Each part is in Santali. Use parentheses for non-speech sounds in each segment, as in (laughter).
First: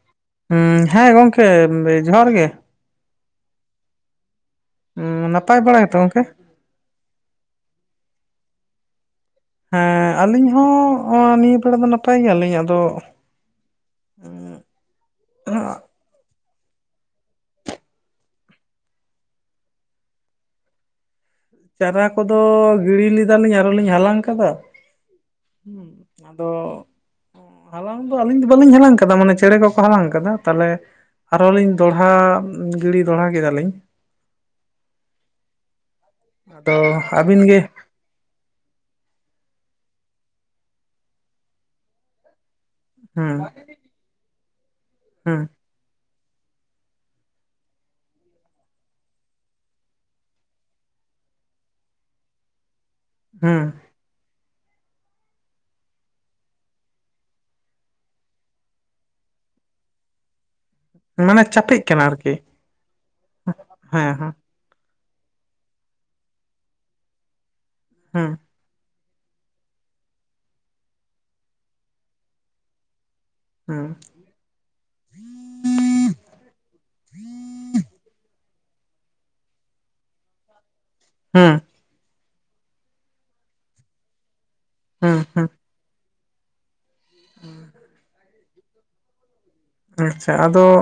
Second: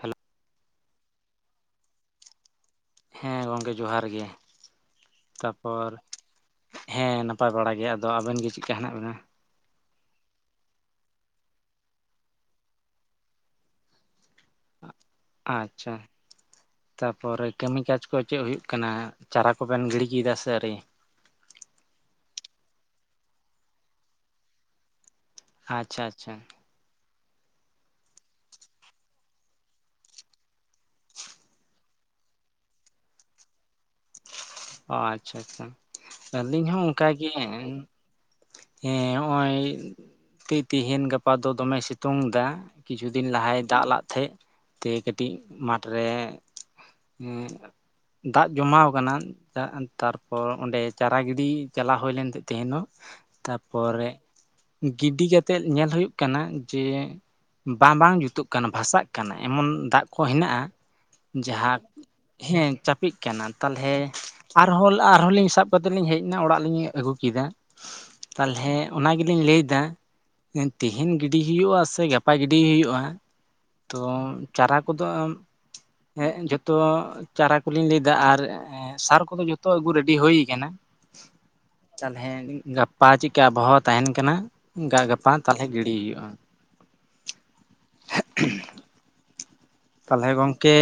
ᱦᱮᱞᱳ, ᱦᱮᱸ ᱜᱚᱝᱠᱮ ᱡᱚᱦᱟᱨ ᱜᱮ ᱾ ᱦᱮᱸ ᱜᱚᱢᱠᱮ ᱡᱚᱦᱟᱨ ᱜᱮ ᱱᱟᱯᱟᱭ ᱵᱟᱲᱟ ᱛᱟᱯᱚᱨ, ᱜᱮᱛᱚ ᱜᱚᱝᱠᱮ? ᱦᱮᱸ ᱱᱟᱯᱟᱭ ᱵᱟᱲᱟ ᱜᱮ ᱟᱫᱚ ᱟᱹᱵᱤᱱ ᱜᱮ ᱪᱤᱜᱠᱟ ᱦᱮᱱᱟᱜ ᱵᱤᱱᱟ ᱾ ᱦᱮᱸ ᱟᱹᱞᱤᱧ ᱦᱚᱸ ᱱᱤᱭᱟᱹ ᱵᱮᱲᱟ ᱫᱚ ᱱᱟᱯᱟᱭ ᱜᱮᱭᱟᱞᱤᱧ ᱟᱫᱚ, (unintelligible) ᱟᱪᱪᱷᱟ ᱛᱟᱯᱚᱨᱮ ᱠᱟᱹᱢᱤ ᱠᱟᱡᱽ ᱠᱚ ᱪᱮᱫ ᱦᱩᱭᱩᱜ ᱠᱟᱱᱟ ᱪᱟᱨᱟ ᱠᱚᱵᱮᱱ ᱜᱤᱲᱤ ᱠᱮᱫᱟ ᱥᱮ ᱟᱹᱨᱤ ᱾ ᱪᱟᱨᱟ ᱠᱚᱫᱚ ᱜᱤᱲᱤ ᱞᱮᱫᱟ ᱞᱤᱧ ᱟᱨᱚᱞᱤᱧ ᱦᱟᱞᱟᱝ ᱟᱠᱟᱫᱟ ᱾ ᱟᱪᱪᱷᱟ ᱟᱪᱪᱷᱟ ᱟᱫᱚ, ᱦᱟᱞᱟᱝ ᱫᱚ ᱟᱹᱞᱤᱧ ᱫᱚ ᱵᱟᱹᱞᱤᱧ ᱦᱟᱞᱟᱝ ᱟᱠᱟᱫᱟ ᱢᱟᱱᱮ ᱪᱮᱬᱮ ᱠᱚᱠᱚ ᱦᱟᱞᱟᱝ ᱟᱠᱟᱫᱟ ᱛᱟᱦᱞᱮ ᱟᱨᱦᱚᱞᱤᱧ ᱫᱚᱲᱦᱟ ᱜᱤᱲᱤ ᱫᱚᱲᱦᱟ ᱠᱮᱫᱟᱞᱤᱧ‌᱾ ᱚ ᱟᱪᱪᱷᱟ ᱟᱪᱪᱷᱟ ᱟᱹᱞᱤᱧ ᱟᱫᱚ ᱦᱚᱸ ᱚᱝᱠᱟ ᱜᱮ ᱟᱹᱵᱤᱱ ᱦᱮᱸ ᱦᱚᱜᱼᱚᱭ ᱛᱤ-ᱛᱤᱦᱤᱧ ᱜᱟᱯᱟ ᱫᱚ ᱫᱚᱢᱮ ᱥᱮᱛᱳᱝ ᱫᱟ ᱠᱤᱪᱷᱩ ᱫᱤᱱ ᱦᱩᱸ ᱞᱟᱦᱟᱭ ᱫᱟᱜ ᱞᱟᱜ ᱛᱟᱦᱮᱸᱫ ᱛᱮ ᱠᱟᱹᱴᱤᱡ ᱦᱩᱸ ᱢᱟᱴ ᱨᱮ, ᱩᱸᱻ ᱫᱟᱜ ᱡᱚᱢᱟᱣ ᱟᱠᱟᱱᱟ ᱾ ᱛᱟᱨᱯᱚᱨ ᱚᱸᱰᱮ ᱪᱟᱨᱟ ᱜᱤᱰᱤ ᱪᱟᱞᱟᱣ ᱦᱳᱭ ᱞᱮᱱ ᱛᱮ, ᱛᱟᱦᱮᱱᱚᱜ ᱦᱩᱸ ᱛᱟᱯᱚᱨᱮ ᱜᱤᱰᱤ ᱠᱟᱛᱮᱜ ᱧᱮᱞ ᱦᱩᱭᱩᱜ ᱠᱟᱱᱟ ᱡᱮᱼᱼ ᱵᱟᱝ ᱵᱟᱝ ᱡᱩᱛᱩᱜ ᱠᱟᱱᱟ ᱵᱷᱟᱥᱟᱜ ᱠᱟᱱᱟ ᱮᱢᱚᱱ ᱫᱟᱜ ᱠᱚ ᱦᱮᱱᱟᱜᱼᱟ᱾ ᱢᱟᱱᱮ ᱪᱟᱯᱮᱜ ᱡᱟᱦᱟᱸᱠ ᱠᱟᱱᱟ ᱟᱨᱠᱤ ᱦᱮᱸ ᱪᱟᱯᱮᱜ ᱠᱟᱱᱟ ᱛᱟᱞᱚᱦᱮᱼᱼ ᱦᱮᱸ ᱦᱮᱸ ᱟᱨᱦᱚᱸ ᱟᱨᱦᱚᱸ ᱞᱤᱧ ᱥᱟᱵ ᱠᱟᱛᱮᱫ ᱞᱤᱧ ᱦᱮᱡ ᱮᱱᱟ ᱚᱲᱟᱜ ᱞᱤᱧ ᱟᱹᱜᱩ ᱠᱮᱫᱟᱼᱼ ᱦᱮᱸ ᱛᱟᱦᱚᱞᱮ ᱚᱱᱟ ᱜᱮᱞᱤᱧ ᱞᱟᱹᱭ ᱮᱫᱟ ᱛᱮᱦᱤᱧ ᱜᱤᱰᱤ ᱦᱩᱭᱩᱜᱼᱟ ᱥᱮ ᱜᱟᱯᱟ ᱜᱤᱰᱤᱭ ᱦᱩᱭᱩᱜᱼᱟ ᱦᱩᱸ ᱛᱚᱼᱼ ᱪᱟᱨᱟ ᱠᱚᱫᱚ ᱡᱚᱛᱚ ᱪᱟᱨᱟ ᱠᱚᱞᱤᱧ ᱞᱟᱹᱭᱫᱟ ᱟᱨ ᱥᱟᱨᱼᱼ ᱳᱱᱟ ᱡᱚᱛᱚ ᱟᱹᱜᱩ ᱨᱮᱰᱤ ᱦᱩᱭ ᱟᱠᱟᱱᱟ᱾ ᱦᱮᱸ ᱛᱟᱦᱚᱞᱮ ᱜᱟᱯᱟ ᱪᱮᱫᱠᱟ ᱟᱵᱚᱦᱟᱣᱟ ᱛᱟᱦᱮᱱ ᱠᱟᱱᱟ ᱜᱟ ᱦᱩᱸ ᱜᱟᱯᱟ ᱦᱩᱸ ᱛᱟᱞᱚᱦᱮ ᱜᱤᱲᱤ ᱦᱩᱭᱩᱜᱼᱟ᱾ (inaudible) ᱛᱟᱦᱚᱞᱮ ᱟᱪᱪᱷᱟ ᱟᱫᱚ ᱜᱚᱝᱠᱮ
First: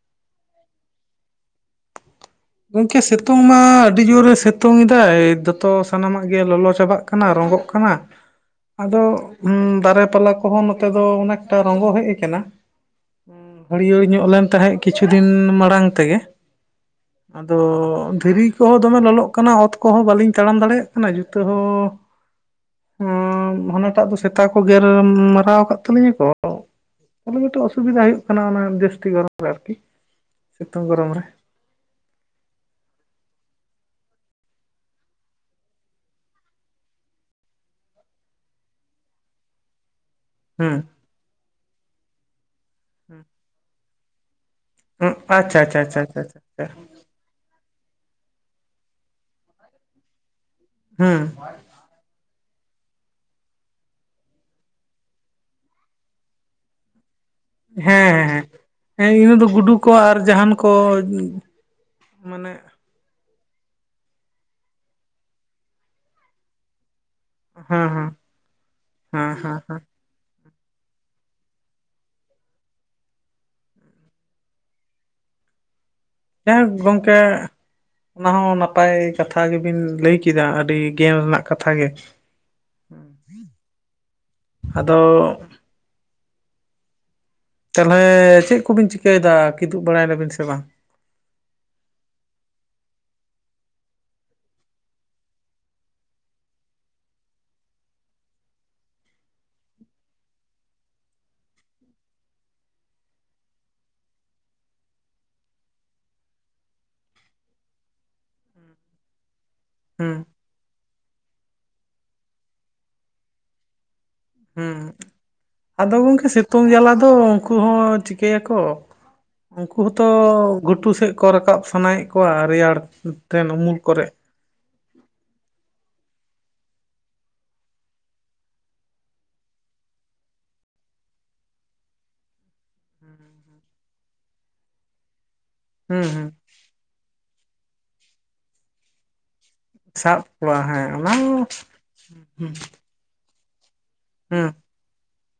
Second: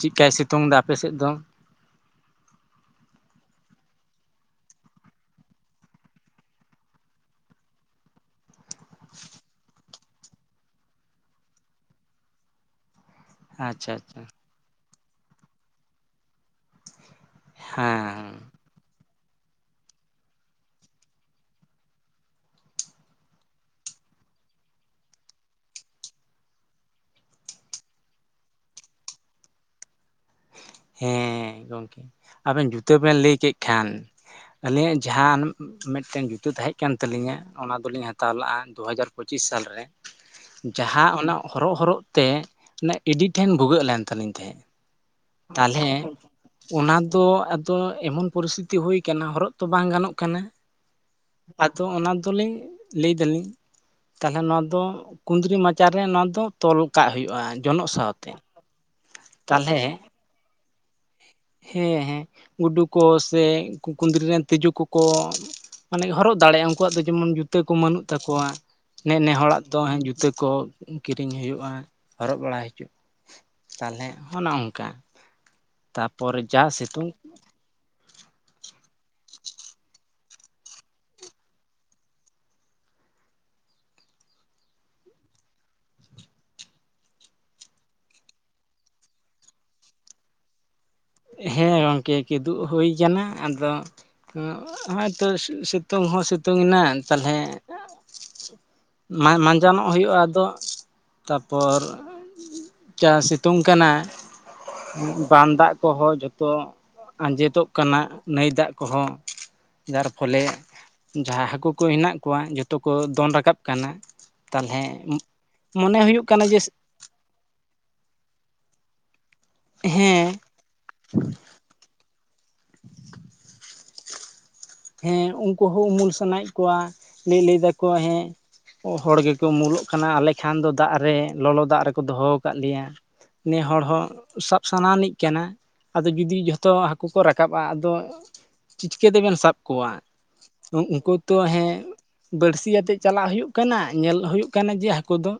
ᱪᱮᱫᱠᱟᱭ ᱥᱤᱛᱩᱝ ᱮᱫᱟ ᱟᱯᱮᱥᱮᱫ ᱫᱚ? ᱜᱚᱢᱠᱮ ᱥᱤᱛᱩᱝ ᱢᱟ ᱟᱹᱰᱤ ᱡᱳᱨᱮ ᱥᱤᱛᱩᱝ ᱮᱫᱟᱭ ᱫᱚᱛᱚ ᱥᱟᱱᱟᱢᱟᱜ ᱜᱮ ᱞᱚᱞᱚ ᱪᱟᱵᱟᱜ ᱠᱟᱱᱟ ᱨᱚᱸᱜᱚᱜ ᱠᱟᱱᱟ᱾ (inaudible) ᱟᱫᱚ ᱫᱟᱨᱮ ᱯᱟᱞᱟ ᱠᱚᱦᱚᱸ ᱱᱚᱛᱮ ᱫᱚ ᱚᱱᱮᱠᱴᱟ ᱨᱚᱸᱜᱚ ᱦᱮᱡ ᱠᱟᱱᱟ᱾ ᱟᱪᱪᱷᱟ ᱦᱟᱹᱨᱭᱟᱹᱲ ᱟᱪᱪᱷᱟ ᱧᱚᱜ ᱞᱮᱱ ᱛᱟᱦᱮᱸᱜ ᱠᱤᱪᱷᱩ ᱫᱤᱱ ᱢᱟᱲᱟᱝ ᱛᱮᱜᱮ᱾ ᱟᱫᱚ ᱦᱮᱸ ᱫᱷᱤᱨᱤ ᱠᱚᱦᱚᱸ ᱫᱚᱢᱮ ᱞᱚᱞᱚᱜ ᱠᱟᱱᱟ ᱚᱛ ᱠᱚᱦᱚᱸ ᱵᱟᱹᱞᱤᱧ ᱛᱟᱲᱟᱢ ᱫᱟᱲᱮᱭᱟᱜ ᱠᱟᱱᱟ ᱡᱩᱛᱟᱹ ᱦᱚᱸ ᱦᱟᱱᱟᱴᱟᱜ ᱫᱚ ᱥᱮᱛᱟ ᱠᱚ ᱜᱮᱨ ᱢᱟᱨᱟᱣ ᱟᱠᱟᱫ ᱛᱟᱹᱞᱤᱧᱟ ᱠᱚᱼᱼ ᱟᱫᱚ ᱠᱟᱹᱴᱤᱡ ᱚᱥᱩᱵᱤᱫᱟ ᱦᱩᱭᱩᱜ ᱠᱟᱱᱟ ᱚᱱᱟ ᱡᱟᱹᱥᱛᱤ ᱜᱚᱨᱚᱢ ᱨᱮ ᱟᱨᱠᱤ᱾ ᱥᱤᱛᱩᱝ ᱜᱚᱨᱚᱢ ᱨᱮ ᱦᱮᱸ ᱜᱚᱢᱠᱮ ᱟᱵᱮᱱ ᱡᱩᱛᱟᱹ ᱵᱮᱱ ᱞᱟᱹᱭ ᱠᱮᱫ ᱠᱷᱟᱱᱼᱼ ᱟᱹᱞᱤᱧᱟᱜ ᱡᱟᱦᱟᱱ ᱢᱤᱫᱴᱮᱱ ᱡᱩᱛᱟᱹ ᱛᱟᱦᱮᱸ ᱠᱟᱱ ᱛᱟᱹᱟᱞᱞᱤᱧᱟ ᱚᱱᱟ ᱫᱚᱞᱤᱧ ᱦᱟᱛᱟᱣ ᱞᱟᱜᱼᱟ ᱫᱩ ᱦᱟᱡᱟᱨᱼᱼ ᱯᱚᱪᱤᱥ ᱥᱟᱞ ᱨᱮ᱾ ᱦᱩᱸ ᱡᱟᱦᱟᱸ ᱚᱱᱟ ᱦᱚᱨᱚᱜ ᱦᱚᱨᱚᱜ ᱛᱮ ᱚᱱᱟ ᱮᱰᱤ ᱴᱷᱮᱱ ᱵᱷᱩᱜᱟᱹᱜ ᱞᱮᱱ ᱛᱟᱹᱟᱞᱤᱧ ᱛᱟᱦᱮᱸᱫᱼᱼ ᱦᱩᱸ ᱟᱪᱪᱷᱟ ᱟᱪᱪᱷᱟ ᱛᱟᱦᱚᱞᱮ ᱟᱪᱪᱷᱟ ᱟᱪᱪᱷᱟ ᱟᱪᱪᱷᱟ ᱚᱱᱟ ᱫᱚ ᱟᱫᱚ ᱮᱢᱚᱱ ᱯᱚᱨᱤᱥᱛᱷᱤᱛᱤ ᱦᱩᱭ ᱟᱠᱟᱱᱟ ᱦᱚᱨᱚᱜ ᱛᱚ ᱵᱟᱝ ᱜᱟᱱᱚᱜ ᱠᱟᱱᱟ᱾ ᱦᱮᱸ ᱟᱫᱚ ᱚᱱᱟ ᱫᱚᱞᱤᱮᱧ ᱞᱟᱹᱭ ᱫᱟᱞᱤᱧ᱾ ᱛᱟᱦᱚᱞᱮ ᱱᱚᱣᱟ ᱫᱚ ᱠᱩᱫᱽᱨᱤ ᱢᱟᱪᱟᱨ ᱨᱮ ᱱᱚᱣᱟ ᱫᱚ ᱛᱚᱞ ᱠᱟᱜ ᱦᱩᱭᱩᱜᱼᱟ᱾ ᱡᱚᱱᱚᱜ ᱥᱟᱶᱛᱮ ᱦᱮᱸ ᱦᱮᱸ ᱤᱱᱟᱹ ᱫᱚ ᱜᱩᱰᱩ ᱛᱟᱦᱚᱞᱮ ᱠᱚ ᱟᱨ ᱡᱟᱦᱟᱱ ᱠᱚᱼᱼ ᱦᱮᱸ ᱦᱮᱸ ᱜᱩᱰᱩᱠ ᱠᱚ ᱥᱮ ᱠᱩᱸᱫᱽᱨᱤ ᱨᱮᱱ ᱛᱤᱡᱩ ᱠᱚᱠᱚ ᱢᱟᱱᱮ ᱦᱚᱨᱚᱜ ᱫᱟᱲᱮᱭᱟᱜᱼᱟ ᱩᱱᱠᱩᱣᱟᱜ ᱫᱚ ᱡᱮᱢᱚᱱᱼᱼ ᱡᱩᱛᱟᱹ ᱠᱚ ᱦᱮᱸ ᱵᱟᱹᱱᱩᱜ ᱦᱮᱸ ᱛᱟᱠᱚᱣᱟ ᱦᱮᱸ ᱦᱮᱸ ᱱᱮᱻᱱᱮᱦᱚᱲᱟᱜ ᱦᱮᱸ ᱫᱚ ᱡᱩᱛᱟᱹ ᱠᱚᱼᱼ ᱠᱤᱨᱤᱧ ᱦᱩᱭᱩᱜᱼᱟ ᱦᱚᱨᱚᱜ ᱵᱟᱲᱟ ᱦᱤᱡᱩᱜ ᱛᱟᱦᱚᱞᱮ ᱦᱚᱱᱮ ᱚᱝᱼᱠᱟ᱾ ᱡᱟᱭ ᱦᱚᱠ ᱜᱚᱢᱠᱮ ᱚᱱᱟ ᱦᱚᱸ ᱱᱟᱯᱟᱭ ᱠᱟᱛᱷᱟ ᱜᱮᱵᱤᱱ ᱞᱟᱹᱭ ᱠᱮᱫᱟ ᱟᱹᱰᱤ ᱜᱮᱟᱱ ᱨᱮᱱᱟᱜ ᱠᱟᱛᱷᱟ ᱜᱮᱼᱼ ᱟᱫᱚᱼᱼ ᱛᱟᱦᱚᱞᱮ ᱪᱮᱫ ᱠᱚᱵᱤᱱ ᱪᱤᱠᱟᱹᱭᱮᱫᱟ ᱠᱤᱫᱩᱵ ᱵᱟᱲᱟᱭ ᱱᱟᱵᱤᱱ ᱥᱮ ᱵᱟᱝ? ᱦᱮᱸ ᱜᱚᱢᱠᱮ ᱠᱤᱫᱩᱩᱜ ᱦᱩᱭ ᱠᱟᱱᱟ ᱟᱫᱚ᱾ ᱦᱳᱭᱛᱚ ᱥᱤᱛᱩᱝ ᱦᱚᱸ ᱥᱤᱛᱩᱝ ᱮᱱᱟ ᱛᱟᱦᱚᱞᱮᱼᱼ ᱢᱟᱸᱡᱟᱱᱚᱜ ᱦᱩᱭᱩᱜᱼᱟ ᱟᱫᱚ ᱛᱟᱨᱯᱚᱨ ᱡᱟ ᱥᱤᱛᱩᱝ ᱠᱟᱱᱟ ᱵᱟᱸᱫ ᱫᱟᱜᱼᱼ ᱠᱚᱦᱚᱸ ᱡᱚᱛᱚ ᱟᱸᱡᱮᱫᱚᱜ ᱠᱟᱱᱟ ᱱᱟᱹᱭ ᱫᱟᱜ ᱠᱚᱦᱚᱸᱼᱼ ᱡᱟᱨ ᱦᱩᱸ ᱯᱷᱚᱞᱮ ᱡᱟᱦᱟᱸ ᱦᱟᱹᱠᱩ ᱠᱚ ᱦᱮᱱᱟᱜ ᱠᱚᱣᱟ ᱡᱚᱛᱚ ᱠᱚ ᱫᱚᱱ ᱨᱟᱠᱟᱵ ᱠᱟᱱᱟ᱾ ᱦᱮᱸ ᱛᱟᱦᱚᱞᱮ ᱟᱫᱚ ᱢᱚᱱᱮ ᱦᱩᱭᱩᱜ ᱜᱚᱝᱠᱮ ᱠᱟᱱᱟ ᱡᱮ ᱥᱤᱛᱩᱝ ᱡᱟᱞᱟ ᱫᱚᱼᱼ ᱩᱱᱠᱩ ᱦᱚᱸ ᱪᱤᱠᱟᱹᱭ ᱟᱠᱚ ᱩᱱᱠᱩ ᱦᱚᱸᱛᱚ ᱦᱮᱸ ᱜᱷᱩᱴᱩ ᱥᱮᱫ ᱠᱚ ᱨᱟᱠᱟᱵ ᱥᱟᱱᱟᱭᱮᱫ ᱠᱚᱣᱟ ᱨᱮᱭᱟᱲ ᱛᱮᱱ ᱩᱢᱩᱞ ᱠᱚᱨᱮ ᱦᱮᱸ ᱩᱱᱠᱩ ᱦᱚᱸ ᱩᱢᱩᱞ ᱥᱟᱱᱟᱭᱮᱫ ᱠᱚᱣᱟ ᱞᱟᱹᱭ ᱞᱟᱹᱭ ᱫᱟᱠᱚ ᱦᱮᱸ ᱦᱚᱲ ᱜᱮᱠᱚ ᱩᱢᱩᱞ ᱠᱟᱱᱟ ᱟᱞᱮ ᱠᱷᱟᱱ ᱫᱚ ᱫᱟᱜ ᱨᱮ ᱞᱚᱞᱚ ᱫᱟᱜ ᱨᱮᱠᱚ ᱫᱚᱦᱚ ᱠᱟᱫ ᱞᱮᱭᱟ᱾ ᱱᱮᱸ ᱦᱚᱲ ᱦᱚᱸ ᱥᱟᱵ ᱥᱟᱱᱟᱭᱟᱱᱤᱡ ᱠᱟᱱᱟ ᱦᱩᱸ ᱟᱫᱚ ᱦᱩᱸ ᱡᱩᱫᱤ ᱡᱷᱚᱛᱚ ᱦᱟᱹᱠᱩ ᱠᱚ ᱨᱟᱠᱟᱵᱟ ᱟᱫᱚ ᱪᱤᱴᱠᱟᱹ ᱛᱮᱵᱮᱱ ᱥᱟᱵ ᱠᱚ ᱠᱚᱣᱟ ᱥᱟᱵ ᱠᱚᱣᱟ ᱦᱮᱸ ᱚᱱᱟ ᱩᱱᱠᱩ ᱦᱚᱸ ᱛᱚ ᱦᱮᱸ ᱦᱩᱸ ᱵᱟᱹᱲᱥᱤᱭᱟᱛᱮᱫ ᱪᱟᱞᱟᱜ ᱦᱩᱭᱩᱜ ᱠᱟᱱᱟ ᱧᱮᱞ ᱦᱩᱸ ᱦᱩᱭᱩᱜ ᱠᱟᱱᱟ ᱡᱮ ᱦᱟᱹᱠᱩ ᱫᱚ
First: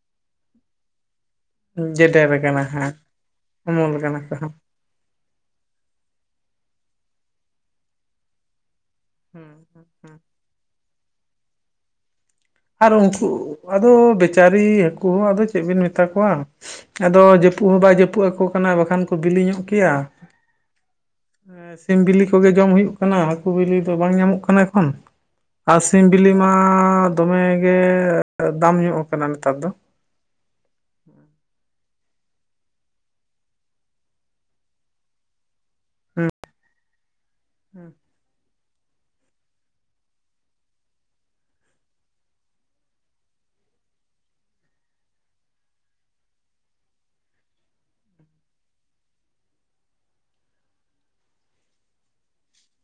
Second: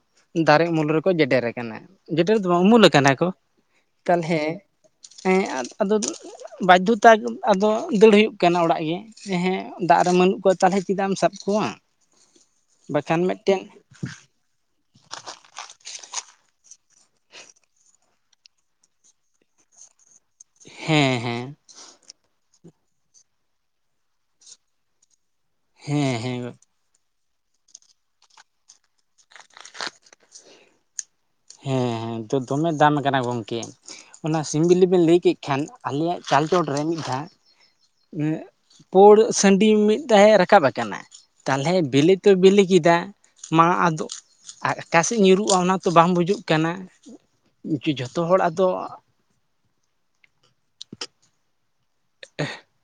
ᱫᱟᱨᱮ ᱩᱢᱩᱞ ᱨᱮᱠᱚ ᱡᱮᱰᱮᱨ ᱠᱟᱱᱟ ᱡᱮᱰᱮᱨ ᱫᱚ ᱵᱟᱝ ᱟᱠᱟᱱᱟ ᱩᱢᱩᱞ ᱦᱟᱸᱜ ᱠᱟᱱᱟ ᱠᱚ ᱩᱢᱩᱞ ᱠᱟᱱᱟ ᱠᱚ ᱛᱟᱦᱚᱞᱮ ᱦᱟᱸᱜ ᱦᱮᱸ ᱟᱫᱚ ᱵᱟᱫᱽᱫᱷᱚᱛᱟ ᱟᱫᱚ ᱫᱟᱹᱲ ᱦᱩᱭᱩᱜ ᱠᱟᱱᱟ ᱚᱲᱟᱜ ᱜᱮ ᱦᱮᱸ ᱫᱟᱜ ᱨᱮ ᱵᱟᱹᱱᱩᱜ ᱠᱚᱣᱟ ᱛᱟᱦᱚᱞᱮ ᱪᱮᱫᱟᱜ ᱮᱢ ᱥᱟᱵ ᱠᱚᱣᱟ ᱟᱨ ᱵᱟᱠᱷᱟᱱ ᱩᱱᱠᱩ ᱢᱤᱫᱴᱮᱱ ᱟᱫᱚ ᱵᱮᱪᱟᱨᱤ ᱦᱟᱹᱠᱩ ᱦᱚᱸ ᱟᱫᱚ ᱪᱮᱫ ᱵᱤᱱ ᱢᱮᱛᱟ ᱠᱚᱣᱟ᱾ ᱟᱫᱚ ᱡᱟᱹᱯᱩᱫ ᱦᱚᱸ ᱵᱟᱭ ᱡᱟᱹᱯᱩᱫ ᱟᱠᱚ ᱠᱟᱱᱟ ᱵᱟᱠᱷᱟᱱ ᱠᱚ ᱵᱤᱞᱤ ᱧᱚᱜ ᱠᱮᱭᱟ᱾ ᱦᱮᱸ ᱦᱮᱸ ᱦᱮᱸ ᱥᱤᱢ ᱵᱤᱞᱤ ᱠᱚᱜᱮ ᱡᱚᱢ ᱦᱩᱭᱩᱜ ᱠᱟᱱᱟ ᱦᱟᱹᱠᱩ ᱵᱤᱞᱤ ᱫᱚ ᱵᱟᱝ ᱧᱟᱢᱚᱜ ᱠᱟᱱᱟ ᱮᱠᱷᱚᱱ ᱟᱨ ᱥᱤᱢ ᱦᱮᱸ ᱵᱤᱞᱤ ᱦᱮᱸ ᱢᱟ ᱫᱚᱢᱮ ᱜᱮ ᱫᱟᱢ ᱧᱚᱜ ᱠᱟᱱᱟ ᱱᱮᱛᱟᱨ ᱫᱚ ᱦᱮᱸ (inaudible) ᱦᱮᱸ ᱦᱮᱸ ᱫᱚᱢᱮ ᱫᱟᱢ ᱠᱟᱱᱟ ᱜᱚᱢᱠᱮ, ᱚᱱᱟ ᱥᱤᱢ ᱵᱤᱞᱤ ᱵᱮᱱ ᱞᱟᱹᱭ ᱠᱮᱫ ᱠᱷᱟᱱ ᱟᱞᱮᱭᱟᱜ ᱪᱟᱞᱪᱚᱴ ᱨᱮ ᱢᱤᱫ ᱫᱷᱟᱣ ᱯᱳᱲ ᱥᱟᱺᱰᱤ ᱢᱤᱫ ᱫᱷᱟᱣ ᱨᱟᱠᱟᱵ ᱠᱟᱱᱟ ᱛᱟᱦᱚᱞᱮ ᱵᱤᱞᱤ ᱛᱚᱭ ᱵᱤᱞᱤ ᱠᱮᱫᱟ ᱢᱟ ᱟᱫᱚ ᱚᱠᱟᱥᱮᱫ ᱧᱩᱨᱩᱜ-ᱟ ᱚᱱᱟ ᱛᱚ ᱵᱟᱝ ᱵᱩᱡᱩᱜ ᱠᱟᱱᱟ ᱡᱷᱚᱛᱚ ᱦᱚᱲ ᱟᱫᱚ (inaudible)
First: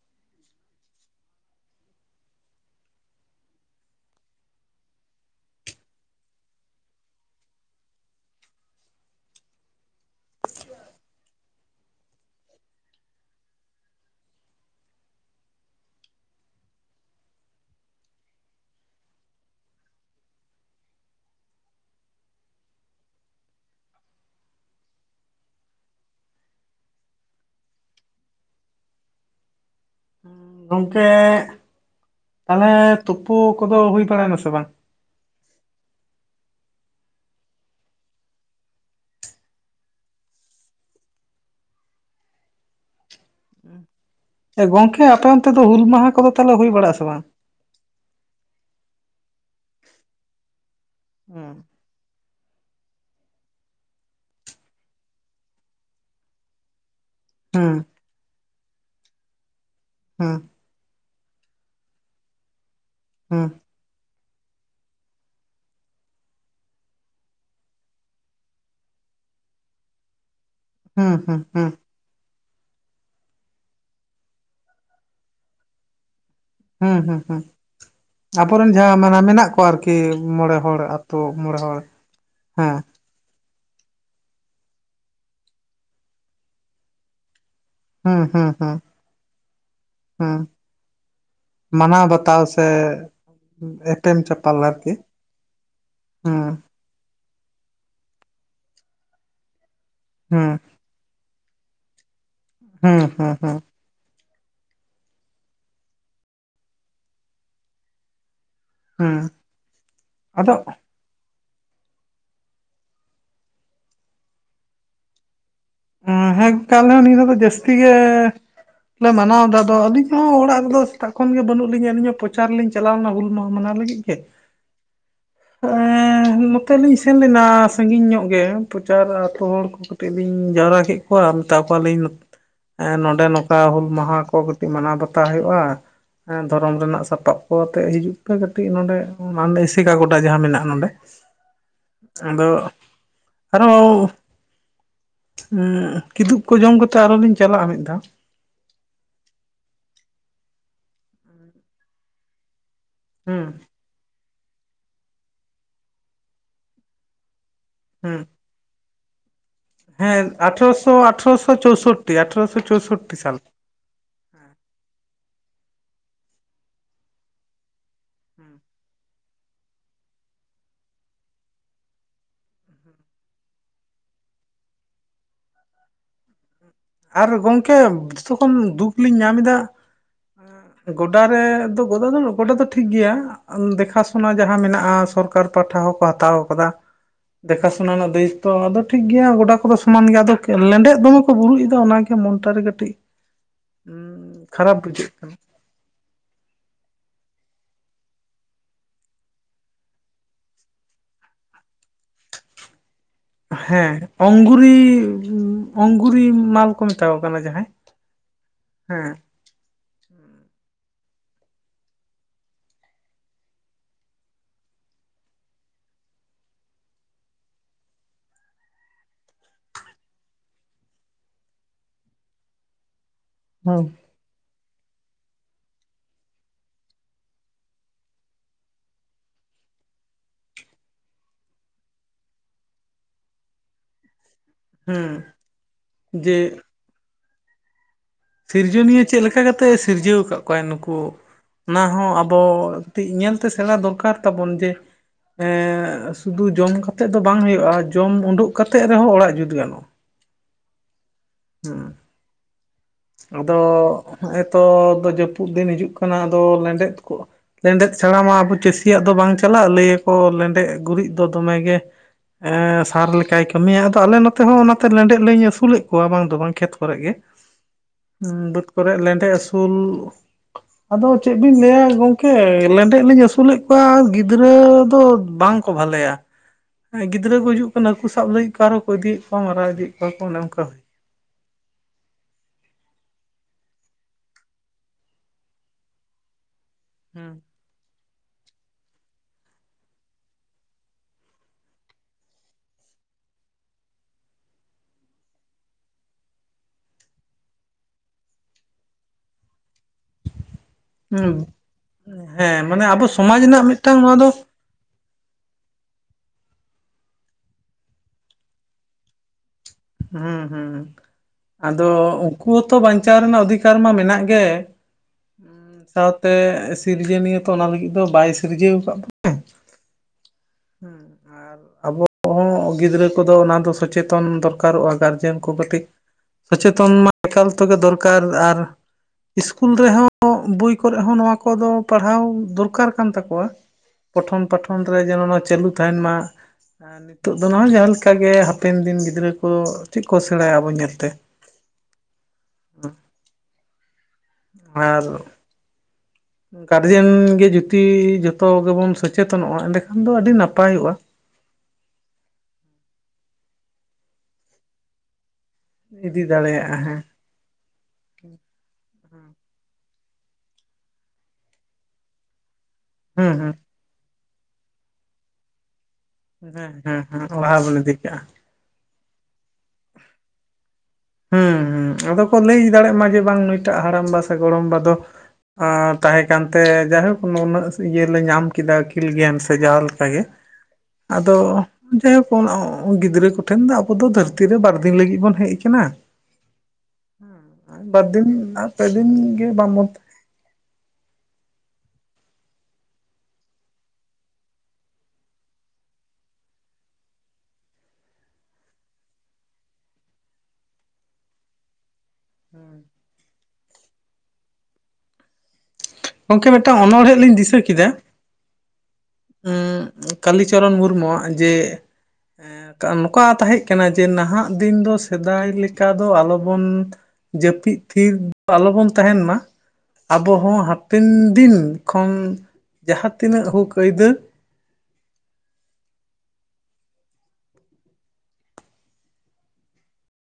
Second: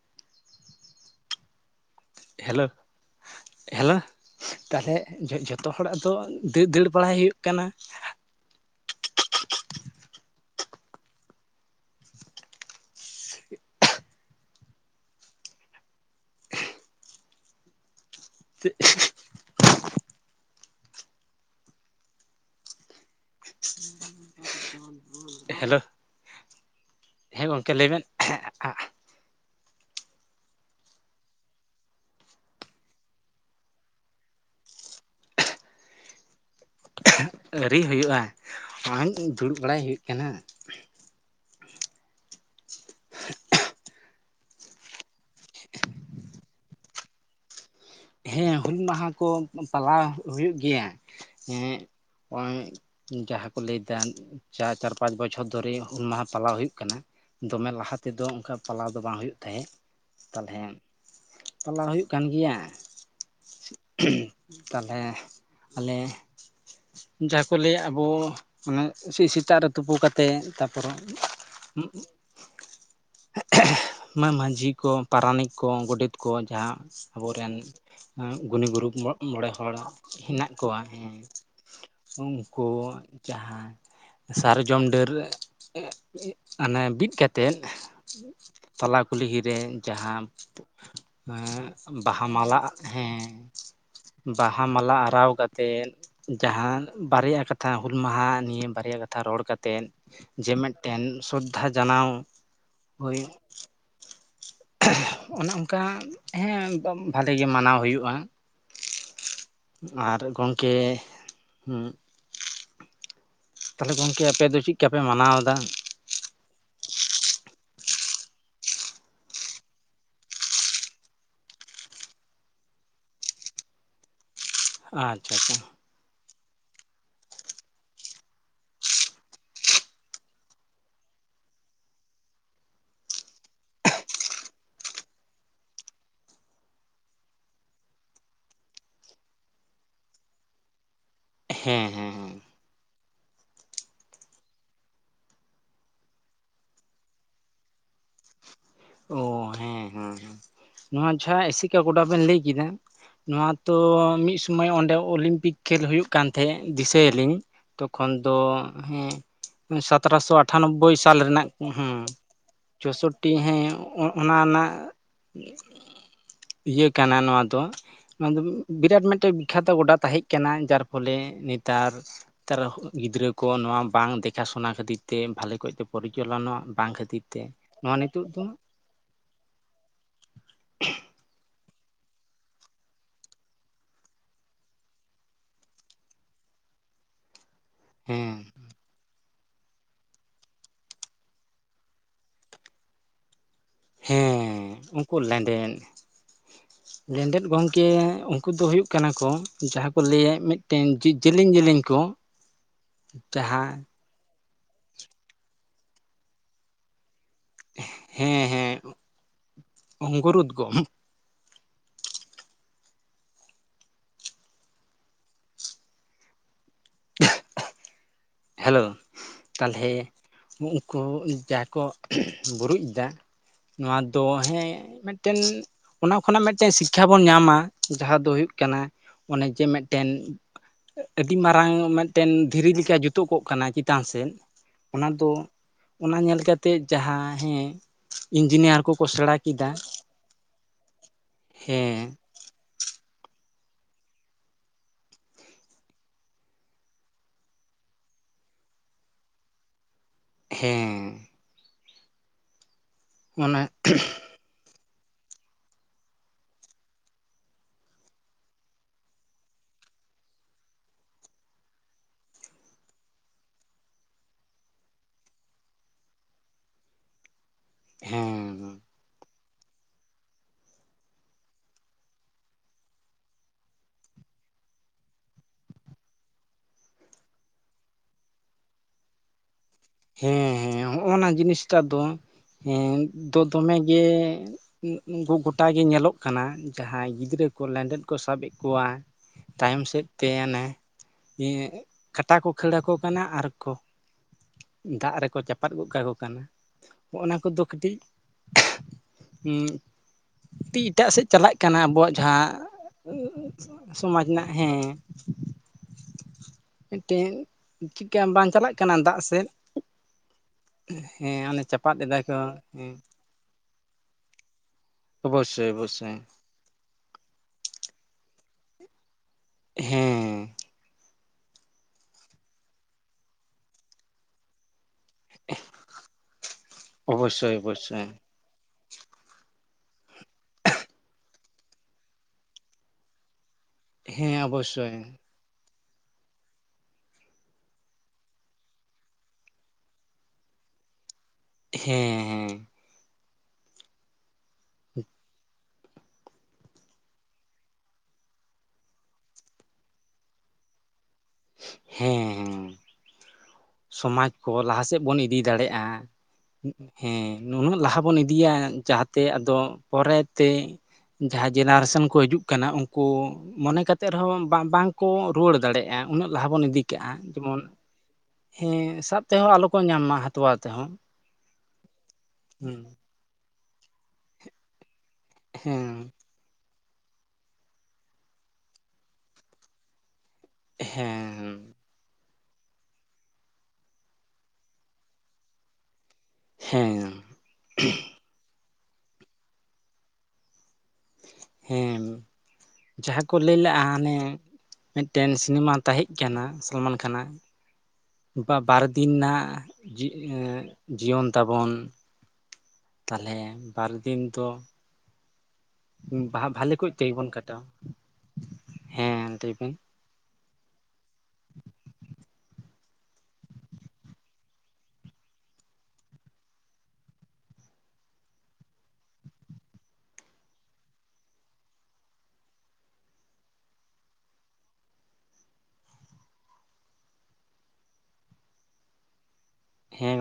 ᱦᱮᱞᱳ ᱦᱮᱞᱳ ᱛᱟᱦᱚᱞᱮ ᱡᱚᱛᱚ ᱦᱚᱲ ᱟᱫᱚ ᱫᱟᱹᱲ ᱵᱟᱲᱟᱭ ᱦᱩᱭᱩᱜ ᱠᱟᱱᱟ᱾ (inaudible) ᱦ (inaudible) ᱛᱮ (unintelligible) ᱦᱮᱞᱳ ᱦᱮᱸ ᱜᱚᱢᱠᱮ ᱞᱟᱹᱭ ᱵᱮᱱ? ᱜᱚᱝᱠᱮ ᱛᱟᱦᱚᱞᱮ ᱛᱩᱯᱩ ᱠᱚᱫᱚ ᱦᱩᱭ ᱵᱟᱲᱟᱭ ᱱᱟ ᱥᱮ ᱵᱟᱝ? ᱟᱹᱨᱤ ᱦᱩᱭᱩᱜ-ᱟ ᱱᱚᱜ-ᱚᱭ ᱫᱩᱲᱩᱵ ᱵᱟᱲᱟᱭ ᱦᱩᱭᱩᱜ ᱠᱟᱱᱟ᱾ ᱜᱚᱝᱠᱮ ᱟᱯᱮ ᱚᱱᱛᱮ ᱫᱚ ᱦᱩᱞ ᱢᱟᱦᱟ ᱠᱚᱫᱚ ᱛᱟᱦᱚᱞᱮ ᱦᱩᱭ ᱵᱟᱲᱟᱜ ᱟᱥᱮ ᱵᱟᱝ? ᱦᱮᱸ ᱦᱩᱞ ᱢᱟᱦᱟ ᱠᱚ ᱯᱟᱞᱟᱣ ᱦᱩᱭᱩᱜ ᱜᱮᱭᱟ ᱦᱮᱸᱜ ᱚᱭ ᱡᱟᱦᱟᱸ ᱠᱚ ᱞᱟᱹᱭᱮᱫᱟ ᱪᱟᱨ ᱯᱟᱸᱪ ᱵᱚᱪᱷᱚᱨ ᱫᱷᱚᱨᱮ ᱦᱩᱞ ᱢᱟᱦᱟ ᱯᱟᱞᱟᱣ ᱦᱩᱭᱩᱜ ᱠᱟᱱᱟ ᱫᱚᱢᱮ ᱦᱩᱸ ᱞᱟᱦᱟ ᱛᱮᱫᱚ ᱚᱱᱠᱟ ᱯᱟᱞᱟᱣ ᱫᱚ ᱵᱟᱝ ᱦᱩᱭᱩᱜ ᱛᱟᱦᱮᱸᱫ ᱦᱩᱸ ᱛᱟᱦᱚᱞᱮ ᱯᱟᱞᱟᱣ ᱦᱩᱭᱩᱜ ᱠᱟᱱ ᱜᱮᱭᱟ᱾ ᱦᱩᱸ ᱛᱟᱦᱚᱞᱮ ᱟᱞᱮ ᱡᱟᱦᱟᱸ ᱠᱚ ᱞᱟᱹᱭᱟ ᱟᱵᱚ ᱢᱟᱱᱮ ᱥᱤᱥᱤ ᱥᱮᱛᱟᱜ ᱨᱮ ᱛᱩᱯᱩ ᱠᱟᱛᱮᱫ ᱛᱟᱯ ᱛᱚᱨ (unintelligible) ᱦᱩᱸ ᱦᱩᱸ ᱦᱩᱸ ᱢᱟᱹᱡᱷᱤ ᱠᱚ, ᱯᱟᱨᱟᱱᱤᱠ ᱠᱚ, ᱜᱚᱰᱮᱛ, ᱠᱚ ᱡᱟᱦᱟᱸ ᱦᱩᱸ ᱦᱩᱸ ᱦᱩᱸ ᱟᱵᱚᱨᱮᱱ ᱜᱩᱱᱤ ᱟᱵᱚᱨᱮᱱ ᱜᱩᱨᱩ ᱡᱟᱦᱟᱸ ᱢᱟᱱᱮ ᱢᱮᱱᱟᱜ ᱢᱚᱬᱮ ᱠᱚᱣᱟ ᱦᱚᱲ ᱟᱨᱠᱤ ᱦᱮᱱᱟᱜ ᱢᱚᱬᱮ ᱠᱚᱣᱟ ᱦᱚᱲ ᱦᱮᱸ ᱟᱛᱳ ᱢᱚᱬᱮ ᱦᱚᱲ ᱩᱱᱠᱩ ᱦᱮᱸ ᱡᱟᱦᱟᱸ ᱥᱟᱨ ᱡᱚᱢ ᱰᱟᱹᱨ (unintelligible) ᱚᱱᱮ ᱵᱤᱫ ᱠᱟᱛᱮᱫᱼᱼ ᱦᱩᱸ ᱦᱩᱸ ᱦᱩᱸ ᱛᱟᱞᱟ ᱠᱩᱞᱦᱤ ᱨᱮ ᱡᱟᱦᱟᱸ, ᱦᱩᱸ ᱮᱸ ᱢᱟᱱᱟᱣ ᱵᱟᱦᱟ ᱵᱟᱛᱟᱣ ᱢᱟᱞᱟᱼᱼ ᱥᱮ ᱦᱮᱸ, ᱮᱯᱮᱢ ᱪᱟᱯᱟᱞ ᱵᱟᱦᱟ ᱟᱨᱠᱤ ᱢᱟᱞᱟ ᱟᱨᱟᱣ ᱠᱟᱛᱮᱫ ᱦᱩᱸ ᱡᱟᱦᱟᱸ ᱵᱟᱨᱭᱟ ᱠᱟᱛᱼᱺ ᱟ ᱦᱩᱞ ᱢᱟᱦᱟ ᱱᱤᱭᱟᱹ ᱵᱟᱨᱭᱟ ᱠᱟᱛᱷᱟ ᱨᱚᱲ ᱠᱟᱛᱮᱫ ᱡᱮ ᱦᱩᱸ ᱢᱤᱫᱴᱮᱱ ᱥᱨᱚᱫᱽᱫᱷᱟ ᱡᱟᱱᱟᱣᱼᱼ ᱦᱮᱸ ᱦᱮᱸ ᱦᱮᱸ᱾ (inaudible) ᱚᱱᱠᱟ ᱦᱮᱸ ᱵᱷᱟᱞᱮ ᱜᱮ ᱢᱟᱱᱟᱣ ᱦᱩᱭᱩᱜᱼᱟ ᱾ ᱦᱩᱸ ᱟᱨ ᱟᱫᱚ ᱜᱚᱝᱠᱮ, ᱦᱩᱸᱼᱼ ᱛᱟᱦᱚᱞᱮ ᱜᱚᱝᱠᱮ ᱟᱯᱮ ᱫᱚ ᱪᱤᱫᱠᱟ ᱯᱮ ᱢᱟᱱᱟᱣ ᱮᱫᱟ? ᱦᱮᱸ (inaudible) ᱛᱟᱦᱚᱞᱮ ᱱᱤᱭᱟᱹ ᱫᱷᱟᱣ ᱫᱚ ᱡᱟᱹᱥᱛᱤ ᱜᱮ ᱞᱮ ᱢᱟᱱᱟᱣ ᱮᱫᱟ ᱟᱫᱚ ᱟᱹᱞᱤᱧ ᱦᱚᱸ ᱚᱲᱟᱜ ᱨᱮᱫᱚ ᱥᱮᱛᱟᱜ ᱠᱷᱚᱱ ᱜᱮ ᱵᱟᱹᱱᱩᱜ ᱞᱤᱧᱟ ᱟᱹᱞᱤᱧ ᱦᱚᱸ ᱯᱨᱚᱪᱟᱨ ᱨᱮᱞᱤᱧ ᱪᱟᱞᱟᱣ ᱞᱮᱱᱟ ᱦᱩᱞ ᱢᱟᱦᱟ ᱢᱟᱱᱟᱣ ᱞᱟᱹᱜᱤᱫ ᱾ ᱦᱮᱸ᱾ ᱟᱪᱪᱷᱟ ᱟᱪᱪᱷᱟ᱾᱾ ᱦᱮᱻ ᱱᱚᱛᱮᱞᱤᱧ ᱥᱮᱱ ᱞᱮᱱᱟ ᱥᱟᱹᱜᱤᱧ ᱧᱚᱜ ᱜᱮ, ᱯᱨᱚᱪᱟᱨ ᱟᱛᱳ ᱦᱚᱲᱠᱚ ᱠᱚᱴᱷᱮᱡ ᱞᱤᱧᱼᱼ ᱡᱟᱣᱨᱟ ᱠᱮᱫ ᱠᱚᱣᱟ ᱛᱟᱯᱚᱨ ᱞᱤᱧᱼᱺ ᱱᱚᱸᱰᱮ ᱱᱚᱝᱠᱟ ᱦᱩᱞ ᱢᱟᱦᱟ ᱠᱚ ᱠᱟᱹᱴᱤᱡ ᱢᱟᱱᱟᱣ ᱵᱟᱛᱟᱣ ᱦᱩᱭᱩᱜᱼᱟ ᱾ ᱦᱮᱸ ᱫᱷᱚᱨᱚᱢ ᱨᱮᱱᱟᱜ ᱥᱟᱯᱟᱵ ᱠᱚ ᱟᱛᱮᱜ ᱦᱤᱡᱩᱜ ᱯᱮ ᱠᱟᱹᱴᱤᱡ ᱱᱚᱸᱰᱮ, ᱢᱟᱱᱞᱮ ᱤᱥᱤᱠᱟ ᱜᱚᱰᱟ ᱡᱟᱦᱟᱸ ᱢᱮᱱᱟᱜᱼᱟ ᱱᱚᱸᱰᱮ ᱦᱮᱸ ᱦᱮᱸ ᱾ ᱦᱮᱸ ᱟᱫᱚ, ᱟᱨᱳᱼᱼ ᱦᱩᱸ, ᱠᱤᱫᱩᱵ ᱠᱚ ᱡᱚᱢ ᱠᱟᱛᱮᱜ ᱟᱨᱦᱚᱸ ᱞᱤᱧ ᱪᱟᱞᱟᱜᱼᱟ ᱢᱤᱫ ᱫᱷᱟᱣ ᱾ ᱚᱸ ᱦᱮᱸ ᱦᱮᱸ, ᱱᱚᱣᱟ ᱡᱟᱦᱟ ᱤᱥᱤᱠᱟ ᱜᱚᱰᱟ ᱵᱮᱱ ᱞᱟᱹᱭ ᱠᱮᱫᱼᱟ ᱾ ᱦᱩᱸ ᱱᱚᱣᱟ ᱛᱚ ᱢᱤᱫ ᱥᱚᱢᱚᱭ ᱚᱸᱰᱮ ᱚᱞᱤᱢᱯᱤᱠ ᱠᱷᱮᱞ ᱦᱩᱭᱩᱜ ᱠᱟᱱ ᱛᱟᱦᱮᱸᱫ ᱫᱤᱥᱟᱹᱭᱟᱞᱤᱧ ᱾ ᱛᱚᱠᱷᱚᱱ ᱦᱩᱸ ᱫᱚ ᱦᱮᱸ ᱾ ᱦᱮᱸ ᱥᱚᱛᱚᱨᱚᱥᱚ ᱟᱴᱷᱨᱚᱥᱚ ᱟᱴᱷᱟᱱᱚᱵᱽᱵᱚᱭ ᱥᱟᱞ ᱨᱮᱱᱟᱜ ᱟᱴᱷᱨᱚᱥᱚ ᱦᱮᱸ, ᱪᱳᱥᱳᱴᱴᱤ ᱟᱴᱷᱨᱚᱥᱚ ᱪᱳᱥᱳᱴᱴᱤ ᱥᱟᱞ ᱦᱮᱸ᱾ ᱚ ᱚᱱᱟ ᱨᱮᱱᱟᱜ, ᱤᱭᱟᱹ ᱠᱟᱱᱟ ᱱᱚᱣᱟ ᱫᱚ ᱾ ᱵᱤᱨᱟᱴ ᱢᱤᱫᱴᱮᱱ ᱵᱤᱠᱷᱟᱛᱚ ᱜᱚᱰᱟ ᱛᱟᱦᱮᱸᱡ ᱠᱟᱱᱟ ᱡᱟᱨ ᱯᱷᱚᱞᱮ ᱱᱮᱛᱟᱨᱼᱼ ᱱᱮᱛᱟᱨ ᱜᱤᱫᱽᱨᱟᱹ ᱠᱚ ᱱᱚᱣᱟ ᱵᱟᱝ ᱫᱮᱠᱷᱟ ᱥᱩᱱᱟ ᱠᱷᱟᱹᱛᱤᱨ ᱛᱮ ᱵᱷᱟᱞᱮ ᱠᱚᱭᱛᱮ ᱯᱚᱨᱤᱪᱚᱞᱚᱱᱟᱼᱼ ᱟᱨ ᱜᱚᱝᱠᱮ ᱡᱚᱛᱚᱠᱷᱚᱱ ᱫᱩᱠ ᱞᱤᱧ ᱧᱟᱢ ᱮᱫᱟ, ᱜᱚᱰᱟᱨᱮᱼᱼ ᱜᱚᱫᱟ ᱫᱚ ᱜᱚᱴᱟ ᱫᱚ ᱴᱷᱤᱠ ᱜᱮᱭᱟ ᱾ ᱫᱮᱠᱷᱟ ᱥᱩᱱᱟ ᱡᱟᱦᱟᱸ ᱢᱮᱱᱟᱜᱼᱟ, ᱥᱚᱨᱠᱟᱨ ᱯᱟᱦᱴᱟ ᱦᱚᱸ ᱠᱚ ᱦᱟᱛᱟᱣ ᱟᱠᱟᱫᱟ ᱾ ᱫᱮᱠᱷᱟ ᱥᱩᱱᱟ ᱨᱮᱱᱟᱜ ᱦᱮᱸ ᱫᱟᱹᱭᱤᱛᱛᱚ ᱟᱫᱚ ᱴᱷᱤᱠ ᱜᱮᱭᱟ ᱜᱚᱰᱟ ᱠᱚᱫᱚ ᱥᱚᱢᱟᱱ ᱜᱮᱭᱟ, ᱟᱫᱚ ᱞᱮᱸᱰᱮᱫ ᱫᱚᱢᱮ ᱠᱚ ᱵᱩᱨᱩᱡᱼᱼ ᱚᱱᱟᱜᱮ ᱢᱚᱱᱴᱟᱨᱮ ᱠᱟᱹᱴᱤᱡ, ᱩᱸ ᱦᱮᱸ ᱠᱷᱟᱨᱟᱯ ᱵᱩᱡᱷᱟᱹᱜ ᱠᱟᱱᱟ ᱾ (inaudible) (inaudible) ᱞᱮᱸᱰᱮᱫ ᱜᱚᱝᱠᱮ ᱩᱱᱠᱩ ᱫᱚ ᱦᱩᱭᱩᱜ ᱠᱟᱱᱟ ᱠᱚ, ᱡᱟᱦᱟᱸ ᱠᱚ ᱞᱟᱹᱭᱟ ᱢᱤᱫᱴᱮᱱ ᱡᱤᱞᱤᱧ ᱡᱤᱞᱤᱧ ᱠᱚ ᱾ (inaudible) ᱦᱮᱸ ᱚᱝᱜᱩᱨᱤ, ᱚᱝᱜᱩᱨᱤ ᱢᱟᱞ ᱠᱚ ᱢᱮᱛᱟ ᱠᱚ ᱠᱟᱱᱟ ᱡᱟᱦᱟᱸᱭ ᱾ ᱦᱮᱸ ᱦᱮᱸ, ᱚᱝᱜᱩᱨᱩᱫᱽ ᱜᱚᱢ ᱾ (inaudible) ᱦᱮᱞᱳ, ᱛᱟᱞᱦᱮ ᱩᱱᱠᱩ ᱡᱟᱦᱟᱸᱭ ᱠᱚ (unintelligible) ᱵᱩᱨᱩᱡ ᱫᱟ ᱾ ᱦᱮᱸ ᱱᱚᱣᱟ ᱟᱫᱚ ᱦᱮᱸ ᱢᱤᱫᱴᱮᱱ, ᱚᱱᱟ ᱠᱷᱚᱱᱟᱜ ᱢᱤᱫᱴᱮᱱ ᱥᱤᱠᱠᱷᱟ ᱵᱚᱱ ᱧᱟᱢᱟ ᱡᱟᱦᱟᱸ ᱫᱚ ᱦᱩᱭᱩᱜ ᱠᱟᱱᱟᱼᱼ ᱚᱱᱮ ᱡᱮ ᱢᱤᱫᱴᱮᱱ ᱟᱹᱰᱤ ᱢᱟᱨᱟᱝ ᱢᱤᱫᱴᱮᱱ ᱫᱷᱤᱨᱤ ᱞᱮᱠᱟ ᱡᱩ ᱩᱛᱩᱜᱚᱜ ᱠᱟᱱᱟ ᱪᱮᱛᱟᱱ ᱥᱮᱫ, ᱚᱱᱟ ᱦᱮᱸ ᱫᱚ ᱚᱱᱟ ᱡᱮ ᱧᱮᱞ ᱠᱟᱛᱮ ᱡᱟᱦᱟᱸ ᱦᱮᱸᱼᱼ ᱥᱤᱨᱡᱚᱱᱤᱭᱟᱹ ᱪᱮᱫ ᱞᱮᱠᱟ ᱠᱟᱛᱮᱜ ᱥᱤᱨᱡᱟᱹᱣ ᱟᱠᱟᱜ ᱠᱚᱣᱟᱭ ᱱᱩᱠᱩ, ᱚᱱᱟ ᱦᱚᱸ ᱦᱮᱸ ᱟᱵᱼᱼ ᱟᱵᱚ ᱠᱟᱹᱴᱤᱡ ᱧᱮᱞᱛᱮ ᱥᱮᱬᱟ ᱫᱚᱨᱠᱟᱨ ᱛᱟᱵᱚᱱ ᱡᱮᱼᱼ ᱦᱮᱻ ᱥᱩᱫᱩ ᱡᱚᱢ ᱠᱟᱛᱮ ᱫᱚ ᱵᱟᱝ ᱦᱩᱭᱩᱜᱼᱟ, ᱡᱚᱢ ᱩᱰᱩᱠ ᱠᱟᱛᱮᱜ ᱨᱮᱦᱚᱸ ᱚᱲᱟᱜ ᱡᱩᱛ ᱜᱟᱱᱚᱜᱼᱟ ᱾ ᱦᱮᱸ᱾ ᱟᱫᱚ ᱚᱱᱟ ᱱᱤᱛᱚᱜ ᱫᱚ ᱡᱟᱹᱯᱩᱫ ᱫᱤᱱ ᱦᱤᱡᱩᱜ ᱠᱟᱱᱟ, ᱟᱫᱚ ᱞᱮᱸᱰᱮᱫ ᱠᱚ ᱞᱮᱸᱰᱮᱛ ᱪᱷᱟᱲᱟ ᱢᱟ ᱟᱵᱚ ᱪᱟᱹᱥᱤᱭᱟᱜ ᱫᱚ ᱵᱟᱝ ᱪᱟᱞᱟᱜᱼᱟ᱾ ᱞᱟᱹᱭᱟᱠᱚ ᱞᱮᱸᱰᱮᱛ ᱜᱩᱨᱤᱡ ᱫᱚ ᱫᱚᱢᱮᱜᱮ ᱮᱻ ᱥᱟᱨ ᱞᱮᱠᱟᱭ ᱠᱟᱹᱢᱤᱭᱟ᱾ ᱟᱫᱚ ᱟᱞᱮ ᱱᱚᱛᱮ ᱦᱚᱸ ᱚᱱᱟᱛᱮ ᱞᱮᱸᱰᱮᱫ ᱞᱮᱧ ᱟᱹᱥᱩᱞᱮᱫ ᱠᱚᱣᱟ ᱵᱟᱝ ᱫᱚ ᱵᱟᱝ ᱠᱷᱮᱛ ᱠᱚᱨᱮ ᱜᱮ᱾ ᱵᱟᱹᱫᱽ ᱦᱮᱸ ᱠᱚᱨᱮ ᱞᱮᱸᱰᱮᱛ ᱟᱹᱥᱩᱞ ᱟᱫᱚ ᱪᱮᱫ ᱵᱤᱱ ᱞᱟᱹᱭᱟ ᱜᱚᱝᱠᱮ ᱞᱮᱸᱰᱮᱡ ᱞᱤᱧ ᱟᱹᱥᱩᱞᱮᱫ ᱠᱚᱣᱟ ᱜᱤᱫᱽᱨᱟᱹ ᱫᱚ ᱵᱟᱝ ᱠᱚ ᱵᱷᱟᱞᱮᱭᱟ ᱜᱤᱫᱽᱨᱟᱹ ᱠᱚ ᱦᱤᱡᱩᱜ ᱠᱟᱱᱟ᱾ ᱦᱟᱹᱠᱩ ᱥᱟᱵ ᱞᱟᱹᱭ ᱠᱚᱣᱟ ᱟᱨᱦᱚᱸ ᱠᱚ ᱤᱫᱤᱭᱮᱫ ᱠᱚᱣᱟ ᱢᱟᱨᱟᱣ ᱤᱫᱤᱭᱮᱫ ᱠᱚᱣᱟ᱾ ᱦᱳᱭ ᱛᱚ (unintelligible) ᱦᱚᱜᱼᱱᱟ ᱡᱤᱱᱤᱥᱴᱟ ᱫᱚ ᱦᱮᱸ ᱫᱚ ᱫᱚᱢᱮ ᱜᱮ ᱩᱱᱠᱩ ᱜᱚᱴᱟ ᱜᱮ ᱧᱮᱞᱚᱜ ᱠᱟᱱᱟ᱾ ᱡᱟᱦᱟᱸᱭ ᱜᱤᱫᱽᱨᱟᱹ ᱠᱚ ᱞᱮᱸᱰᱮᱫ ᱠᱚ ᱥᱟᱵ ᱮᱫ ᱠᱚᱣᱟ ᱛᱟᱭᱚᱢ ᱥᱮᱫ ᱛᱮ ᱟᱱᱮ ᱱᱮ ᱠᱟᱴᱟ ᱠᱚ ᱠᱷᱟᱹᱲ ᱟᱠᱚ ᱠᱟᱱᱟ ᱟᱨ ᱠᱚ ᱫᱟᱜ ᱨᱮᱠᱚ ᱪᱟᱯᱟᱫ ᱜᱚᱫ ᱠᱟᱠᱚ ᱠᱟᱱᱟ᱾ ᱚᱱᱟ ᱠᱚᱫᱚ ᱠᱟᱹᱴᱤᱡ ᱛᱤ ᱮᱴᱟᱜ ᱥᱮᱡ ᱪᱟᱞᱟᱜ ᱠᱟᱱᱟ, ᱟᱵᱚᱣᱟᱜ ᱡᱟᱦᱟᱸ ᱦᱮᱸ ᱢᱟᱱᱮ ᱟᱵᱚ ᱥᱚᱢᱟᱡᱽ ᱨᱮᱱᱟᱜ ᱢᱤᱫᱴᱟᱝ ᱱᱚᱣᱟ ᱥᱚᱢᱟᱡᱽ ᱫᱚ ᱨᱮᱱᱟᱜ ᱦᱮᱸ ᱛᱮᱦᱮᱧ ᱪᱮᱫᱠᱟ ᱵᱟᱝ ᱪᱟᱞᱟᱜ ᱠᱟᱱᱟ ᱫᱟᱜ ᱥᱮᱫ ᱦᱩᱸ ᱦᱩᱸ ᱦᱮᱸ ᱚᱱᱮ ᱟᱫᱚ ᱪᱟᱯᱟᱫ ᱮᱫᱟ ᱠᱚ ᱩᱱᱠᱩ ᱦᱚᱸᱛᱚ ᱦᱮᱸ ᱵᱟᱧᱪᱟᱣ ᱨᱮᱱᱟᱜ ᱚᱫᱷᱤᱠᱟᱨ ᱠᱟᱨ ᱢᱟ ᱢᱮᱱᱟᱜ ᱜᱮ ᱚᱵᱚᱥᱥᱳᱭ ᱚᱵᱚᱥᱥᱳᱭ ᱥᱟᱶᱛᱮ ᱥᱤᱨᱡᱟᱹ ᱱᱤᱭᱟᱹ ᱛᱚ, ᱚᱱᱟ ᱞᱟᱹᱜᱤᱫ ᱫᱚ ᱵᱟᱭ ᱥᱤᱨᱡᱟᱹᱣ ᱟᱠᱟᱫ ᱵᱚᱱᱟ᱾ ᱦᱮᱸ᱾ ᱦᱮᱸ ᱟᱨ ᱟᱵᱚ ᱦᱚᱸ ᱜᱤᱫᱽᱨᱟᱹ ᱠᱚᱫᱚ ᱚᱱᱟ ᱫᱚ ᱥᱚᱪᱮᱛᱚᱱ ᱫᱚᱨᱠᱟᱨᱚᱜᱼᱟ᱾ ᱜᱟᱨᱡᱮᱱ ᱠᱚ ᱠᱟᱹᱴᱤᱡ, ᱥᱚᱪᱮᱛᱚᱱ ᱢᱟ ᱮᱠᱟᱞ ᱚᱵᱚᱥᱥᱳᱭ ᱛᱮᱜᱮ ᱚᱵᱚᱥᱥᱳᱭ ᱫᱚᱨᱠᱟᱨ ᱟᱨ ᱤᱥᱠᱩᱞ ᱨᱮᱦᱚᱸ ᱵᱳᱭ ᱠᱚᱨᱮ ᱦᱚᱸ ᱱᱚᱣᱟ ᱠᱚᱫᱚ ᱯᱟᱲᱦᱟᱣ ᱫᱚᱨᱠᱟᱨ ᱠᱟᱱ ᱛᱟᱠᱚᱣᱟ᱾ ᱦᱮᱸ ᱯᱚᱴᱷᱚᱱ ᱯᱟᱴᱷᱚᱱ ᱚᱵᱚᱥᱥᱳᱭ ᱨᱮ ᱡᱮᱱᱚ ᱪᱟᱹᱞᱩ ᱛᱟᱦᱮᱱ ᱢᱟ᱾ ᱟᱨ ᱱᱤᱛᱚᱜ ᱫᱚ ᱱᱟᱭ ᱡᱟᱦᱟᱸ ᱞᱮᱠᱟ ᱜᱮ, ᱦᱟᱯᱮᱱ ᱫᱤᱱ ᱜᱤᱫᱽᱨᱟᱹ ᱠᱚ ᱪᱮᱫ ᱠᱚ ᱥᱮᱬᱟᱭᱟ ᱟᱵᱚ ᱧᱮᱞᱛᱮ? ᱦᱮᱸ ᱦᱮᱸ᱾ ᱟᱨ ᱜᱟᱨᱡᱮᱱ ᱜᱮ ᱡᱩᱫᱤ ᱡᱚᱛᱚ ᱜᱮᱵᱚᱱ ᱥᱚᱪᱮᱛᱚᱱᱚᱜᱼᱟ᱾ ᱮᱸᱰᱮᱠᱷᱟᱱ ᱫᱚ ᱟᱹᱰᱤ ᱱᱟᱯᱟᱭᱚᱜᱼᱟ᱾ ᱦᱮᱸ ᱦᱮᱸ ᱥᱚᱢᱟᱡᱽ ᱠᱚ ᱞᱟᱦᱟ ᱥᱮᱫ ᱵᱚᱱ ᱤᱫᱤ ᱫᱟᱲᱮᱭᱟᱜᱼᱟ᱾ ᱤᱫᱤ ᱫᱟᱲᱮᱭᱟᱜᱼᱟ ᱦᱮᱸ ᱟ-ᱦᱮᱸ ᱱᱩᱱᱟᱹᱜ ᱞᱟᱦᱟ ᱵᱚᱱ ᱤᱫᱤᱭᱟ ᱡᱟᱦᱟᱸᱛᱮ, ᱟᱫᱚ ᱯᱚᱨᱮᱛᱮ ᱡᱟᱦᱟᱸ ᱡᱮᱱᱟᱨᱮᱥᱮᱱ ᱠᱚ ᱦᱤᱡᱩᱜ ᱠᱟᱱᱟ, ᱩᱱᱠᱩ ᱦᱩᱸ ᱦᱩᱸ ᱢᱚᱱᱮ ᱠᱟᱛᱮ ᱨᱮᱦᱚᱸ ᱵᱟᱝ ᱠᱚ ᱨᱩᱣᱟᱹᱲ ᱫᱟᱲᱮᱭᱟᱜᱼᱟ᱾ ᱩᱱᱟᱹᱜ ᱞᱟᱦᱟ ᱵᱚᱱ ᱦᱮᱸ ᱤᱫᱤ ᱦᱮᱸ ᱠᱟᱜᱼᱟ, ᱦᱮᱸ ᱞᱟᱦᱟ ᱡᱮᱢᱚᱱ ᱵᱚᱱ ᱤᱫᱤ ᱠᱟᱜᱼᱟ ᱦᱮᱸ ᱥᱟᱵ ᱛᱮᱦᱚᱸ ᱟᱞᱚ ᱠᱚ ᱧᱟᱢ ᱢᱟ ᱦᱟᱛᱣᱟ ᱛᱮᱦᱚᱸ ᱦᱩᱸ ᱦᱩᱸ ᱟᱫᱚ ᱠᱚ ᱞᱟᱹᱭ ᱦᱮᱸ ᱫᱟᱲᱮᱭᱟᱜ ᱢᱟ ᱡᱮ ᱵᱟᱝ ᱱᱩᱭᱴᱟᱜ ᱦᱟᱲᱟᱢᱵᱟ ᱥᱮ ᱜᱚᱲᱚᱢᱵᱟ ᱫᱚ ᱟᱨ ᱦᱮᱸ ᱛᱟᱦᱮᱸ ᱠᱟᱱ ᱛᱮ ᱡᱟᱭᱦᱳᱠ ᱩᱱᱟᱹᱜ ᱤᱭᱟᱹ ᱞᱮ ᱧᱟᱢ ᱠᱮᱫᱟ, ᱟᱹᱠᱤᱞ ᱜᱮᱭᱟᱱ ᱥᱮ ᱡᱟᱦᱟᱸ ᱞᱮᱠᱟ ᱜᱮ ᱟᱫᱚ ᱦᱮᱸ ᱡᱟᱭᱦᱳᱠ ᱜᱤᱫᱽᱨᱟᱹ ᱠᱚᱴᱷᱮᱱ ᱫᱚ ᱟᱵᱚ ᱫᱚ ᱫᱷᱟᱹᱨᱛᱤ ᱨᱮ ᱵᱟᱨ ᱫᱤᱱ ᱞᱟᱹᱜᱤᱫ ᱵᱚᱱ ᱦᱮᱡ ᱟᱠᱟᱱᱟ᱾ ᱦᱮᱸ᱾ ᱵᱟᱨ ᱫᱤᱱ ᱯᱮᱫᱤᱱ ᱜᱮ ᱵᱟᱵᱚᱱ ᱦᱮᱸ ᱡᱟᱦᱟᱸ ᱠᱚ ᱞᱟᱹᱭ ᱞᱮᱜᱼᱟ, ᱦᱟᱱᱮ ᱢᱤᱫᱴᱮᱱ ᱥᱤᱱᱮᱢᱟ ᱛᱟᱦᱮᱸ ᱠᱟᱱᱟ᱾ ᱥᱚᱞᱢᱟᱱ ᱠᱷᱚᱱᱟᱜ ᱵᱟ ᱵᱟᱨ ᱫᱤᱱ ᱨᱮᱱᱟᱜ ᱡᱤᱭᱚᱱ ᱛᱟᱵᱚᱱ ᱦᱩᱸ᱾ ᱛᱟᱦᱚᱞᱮ ᱵᱟᱨ ᱫᱤᱱ ᱫᱚ, ᱜᱚᱢᱠᱮ ᱵᱷᱟᱞᱮ ᱢᱤᱫᱴᱟᱝ ᱠᱚᱡ ᱛᱮᱜᱮ ᱚᱱᱬᱦᱮᱸᱜ ᱵᱚᱱ ᱞᱤᱧ ᱫᱤᱥᱟᱹ ᱠᱟᱴᱟᱣᱟ ᱠᱮᱫᱟ ᱦᱮᱸ ᱞᱟᱹᱭ ᱵᱮᱱ ᱩᱸᱜ, ᱠᱟᱞᱤᱪᱚᱨᱚᱱ ᱢᱩᱨᱢᱩᱣᱟᱜ ᱡᱮ, ᱱᱚᱝᱠᱟ ᱛᱟᱦᱮᱸ ᱠᱟᱱᱟ ᱡᱮ ᱱᱟᱦᱟᱜ ᱫᱤᱱ ᱫᱚ ᱥᱮᱫᱟᱭ ᱞᱮᱠᱟ ᱫᱚ ᱟᱞᱚᱵᱚᱱ ᱡᱟᱹᱯᱤᱫ ᱛᱷᱤᱨ ᱟᱞᱚᱵᱚᱱ ᱛᱟᱦᱮᱱ ᱢᱟ ᱟᱵᱚ ᱦᱚᱸ, ᱦᱟᱯᱮᱱ ᱫᱤᱱ ᱠᱷᱚᱱ ᱡᱟᱦᱟᱸ ᱛᱤᱱᱟᱹᱜ ᱦᱩᱠ ᱟᱹᱭᱫᱟᱹᱨ, ᱦᱮᱸ,